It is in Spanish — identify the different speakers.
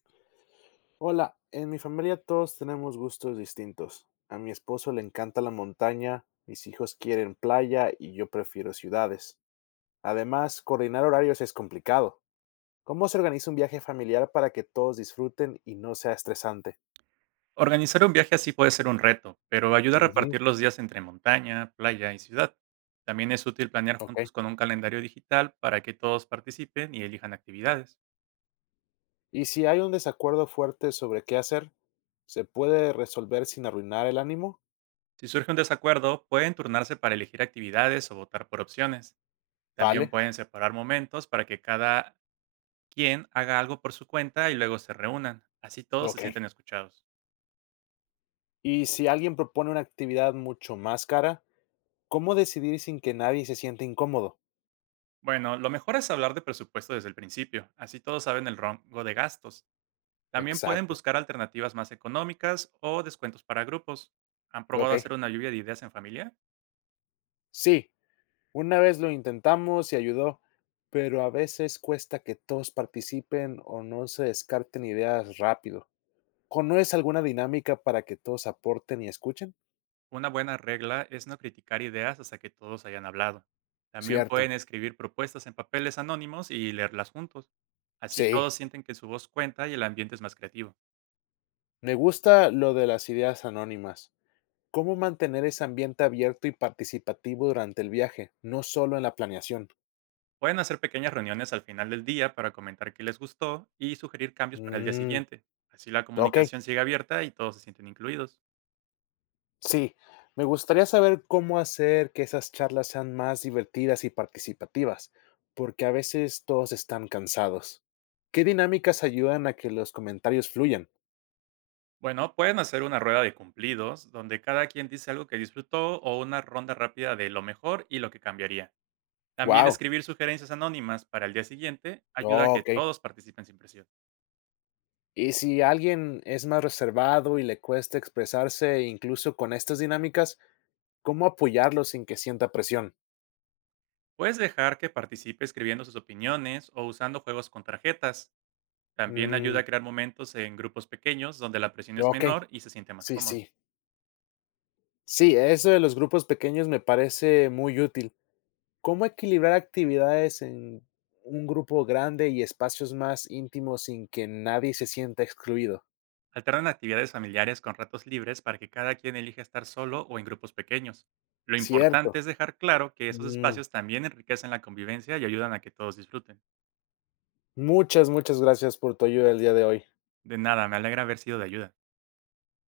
Speaker 1: Hola, en mi familia todos tenemos gustos distintos. A mi esposo le encanta la montaña, mis hijos quieren playa y yo prefiero ciudades. Además, coordinar horarios es complicado. ¿Cómo se organiza un viaje familiar para que todos disfruten y no sea estresante?
Speaker 2: Organizar un viaje así puede ser un reto, pero ayuda a
Speaker 1: Ujú,
Speaker 2: repartir los días entre montaña, playa y ciudad. También es útil planear
Speaker 1: ok.
Speaker 2: juntos con un calendario digital para que todos participen y elijan actividades.
Speaker 1: Y si hay un desacuerdo fuerte sobre qué hacer, ¿se puede resolver sin arruinar el ánimo?
Speaker 2: Si surge un desacuerdo, pueden turnarse para elegir actividades o votar por opciones. También
Speaker 1: Vale,
Speaker 2: pueden separar momentos para que cada quien haga algo por su cuenta y luego se reúnan. Así todos se
Speaker 1: ok.
Speaker 2: sienten escuchados.
Speaker 1: Y si alguien propone una actividad mucho más cara, ¿cómo decidir sin que nadie se sienta incómodo?
Speaker 2: Bueno, lo mejor es hablar de presupuesto desde el principio, así todos saben el rango de gastos. También pueden
Speaker 1: Exacto.
Speaker 2: buscar alternativas más económicas o descuentos para grupos. ¿Han probado
Speaker 1: Ok.
Speaker 2: hacer una lluvia de ideas en familia?
Speaker 1: Sí, una vez lo intentamos y ayudó, pero a veces cuesta que todos participen o no se descarten ideas rápido. ¿Conoces alguna dinámica para que todos aporten y escuchen?
Speaker 2: Una buena regla es no criticar ideas hasta que todos hayan hablado. También pueden
Speaker 1: Cierto.
Speaker 2: escribir propuestas en papeles anónimos y leerlas juntos. Así
Speaker 1: Sí.
Speaker 2: todos sienten que su voz cuenta y el ambiente es más creativo.
Speaker 1: Me gusta lo de las ideas anónimas. ¿Cómo mantener ese ambiente abierto y participativo durante el viaje, no solo en la planeación?
Speaker 2: Pueden hacer pequeñas reuniones al final del día para comentar qué les gustó y sugerir cambios para el día
Speaker 1: Mm,
Speaker 2: siguiente. Así la
Speaker 1: ok.
Speaker 2: comunicación sigue abierta y todos se sienten incluidos.
Speaker 1: Sí, me gustaría saber cómo hacer que esas charlas sean más divertidas y participativas, porque a veces todos están cansados. ¿Qué dinámicas ayudan a que los comentarios fluyan?
Speaker 2: Bueno, pueden hacer una rueda de cumplidos, donde cada quien dice algo que disfrutó, o una ronda rápida de lo mejor y lo que cambiaría. También
Speaker 1: Wow,
Speaker 2: escribir sugerencias anónimas para el día siguiente ayuda a que
Speaker 1: ok.
Speaker 2: todos participen sin presión.
Speaker 1: Y si alguien es más reservado y le cuesta expresarse incluso con estas dinámicas, ¿cómo apoyarlo sin que sienta presión?
Speaker 2: Puedes dejar que participe escribiendo sus opiniones o usando juegos con tarjetas. También
Speaker 1: Mm,
Speaker 2: ayuda a crear momentos en grupos pequeños donde la presión es
Speaker 1: ok,
Speaker 2: menor y se siente más
Speaker 1: sí,
Speaker 2: cómodo.
Speaker 1: sí. Sí, eso de los grupos pequeños me parece muy útil. ¿Cómo equilibrar actividades en un grupo grande y espacios más íntimos sin que nadie se sienta excluido?
Speaker 2: Alternan actividades familiares con ratos libres para que cada quien elija estar solo o en grupos pequeños. Lo importante
Speaker 1: Cierto.
Speaker 2: es dejar claro que esos
Speaker 1: Mm,
Speaker 2: espacios también enriquecen la convivencia y ayudan a que todos disfruten.
Speaker 1: Muchas, muchas gracias por tu ayuda el día de hoy.
Speaker 2: De nada, me alegra haber sido de ayuda.